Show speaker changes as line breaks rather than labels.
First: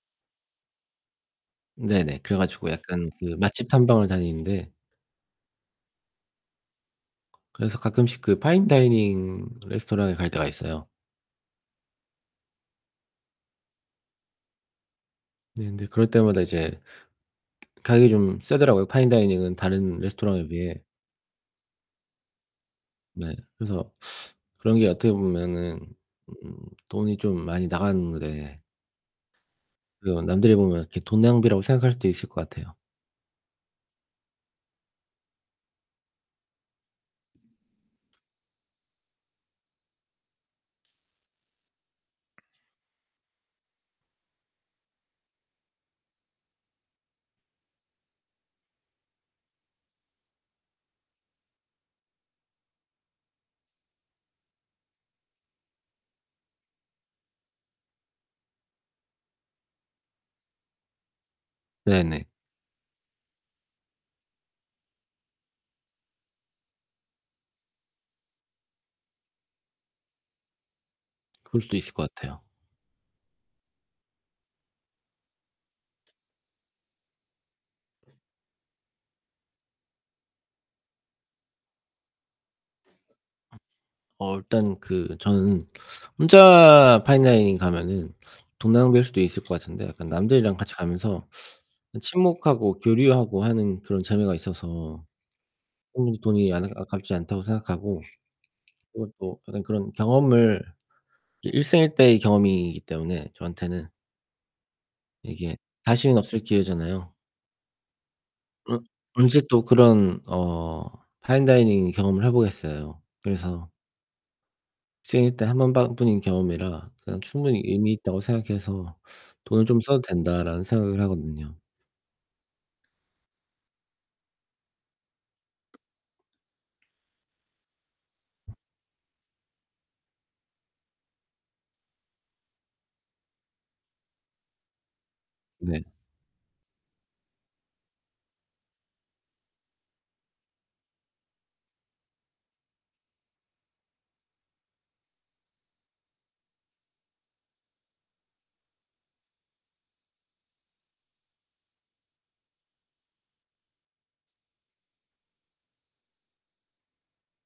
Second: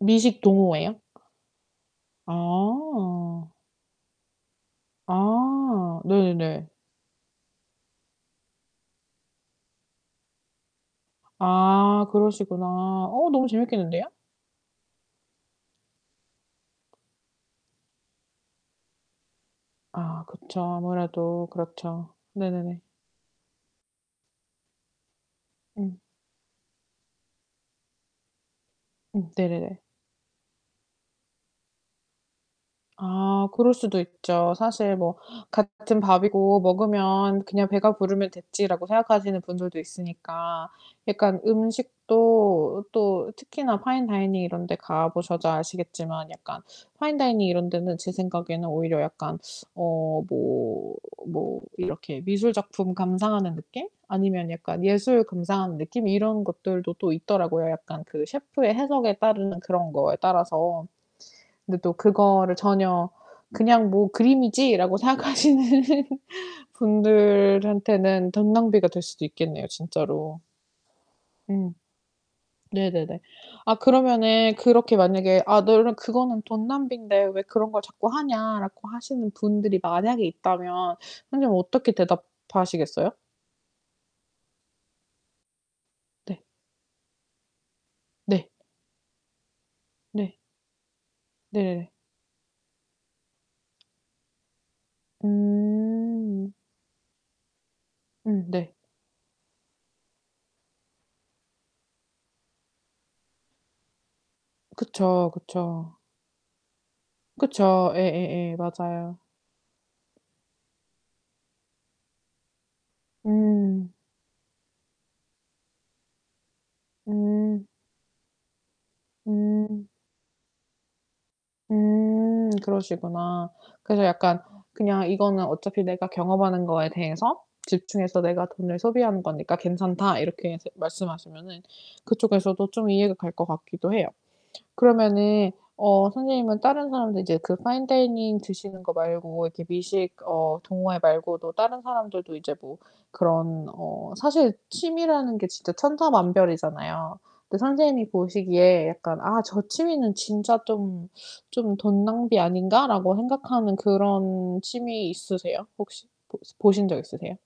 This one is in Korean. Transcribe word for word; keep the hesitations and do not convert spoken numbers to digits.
미식 동호회요?
네네. 그래 가지고 약간 그
아.
맛집 탐방을 다니는데
아. 네네네.
그래서 가끔씩 파인 다이닝 레스토랑에 갈 때가 있어요.
아 그러시구나. 어 너무 재밌겠는데요.
네. 근데 그럴 때마다 이제 가격이 좀 세더라고요 파인 다이닝은 다른
아
레스토랑에
그쵸.
비해.
아무래도 그렇죠. 네네네.
네. 그래서 그런 게 어떻게 보면은
음.
돈이 좀 많이 나가는데
음 네네네.
그 남들이 보면 이렇게 돈 낭비라고 생각할 수도 있을 것 같아요.
아 그럴 수도 있죠. 사실 뭐 '같은 밥이고 먹으면 그냥 배가 부르면 됐지.'라고 생각하시는 분들도 있으니까 약간 음식도 또 특히나 파인 다이닝 이런 데 가보셔서 아시겠지만 약간 파인 다이닝 이런 데는 제 생각에는 오히려 약간 어 뭐, 뭐 이렇게 미술 작품 감상하는 느낌? 아니면 약간 예술 감상하는 느낌? 이런 것들도 또 있더라고요 약간 그 셰프의 해석에 따르는 그런 거에 따라서. 근데 또
네네.
그거를 전혀 '그냥 뭐 그림이지.'라고 생각하시는 분들한테는 돈 낭비가 될 수도 있겠네요 진짜로.
그럴
음.
수도 있을 것 같아요.
네네네. 아 그러면은 그렇게 만약에 "아 너는 그거는 돈 낭비인데 왜 그런 걸 자꾸 하냐?"라고 하시는 분들이 만약에 있다면 선생님은 어떻게 대답하시겠어요?
어 일단 그 저는
네.
혼자 파인 다이닝 가면은
네.
돈 낭비일 수도 있을 것 같은데 약간
네.
남들이랑 같이 가면서
네.
친목하고 교류하고 하는 그런 재미가 있어서 오히려
음.
돈이 안 아 아깝지 않다고 생각하고
음 네.
오 또 어떤 그런 경험을 일생일대의 경험이기 때문에 저한테는
그쵸,
이게
그쵸.
다시는 없을 기회잖아요.
그쵸. 예예예.
어
맞아요.
언제 또 그런 어 파인 다이닝 경험을 해 보겠어요. 그래서
음.
생일 때 한 번반 뿐인 경험이라 그냥 충분히
음.
의미있다고 생각해서 '돈을 좀
음.
써도 된다.'라는 생각을 하거든요.
음 그러시구나. 그래서 약간 "그냥 이거는 어차피 내가 경험하는 거에 대해서 집중해서 내가 돈을 소비하는 거니까 괜찮다." 이렇게 이제 말씀하시면은 그쪽에서도 좀 이해가 갈 것 같기도 해요. 그러면은
네.
어 선생님은 다른 사람들 이제 그 파인 다이닝 드시는 거 말고 이렇게 미식 어 동호회 말고도 다른 사람들도 이제 뭐 그런 어 사실 취미라는 게 진짜 천차만별이잖아요. 근데 선생님이 보시기에 약간 '아 저 취미는 진짜 좀, 좀 돈 낭비 아닌가?'라고 생각하는 그런 취미 있으세요? 혹시 보시 보신 적 있으세요?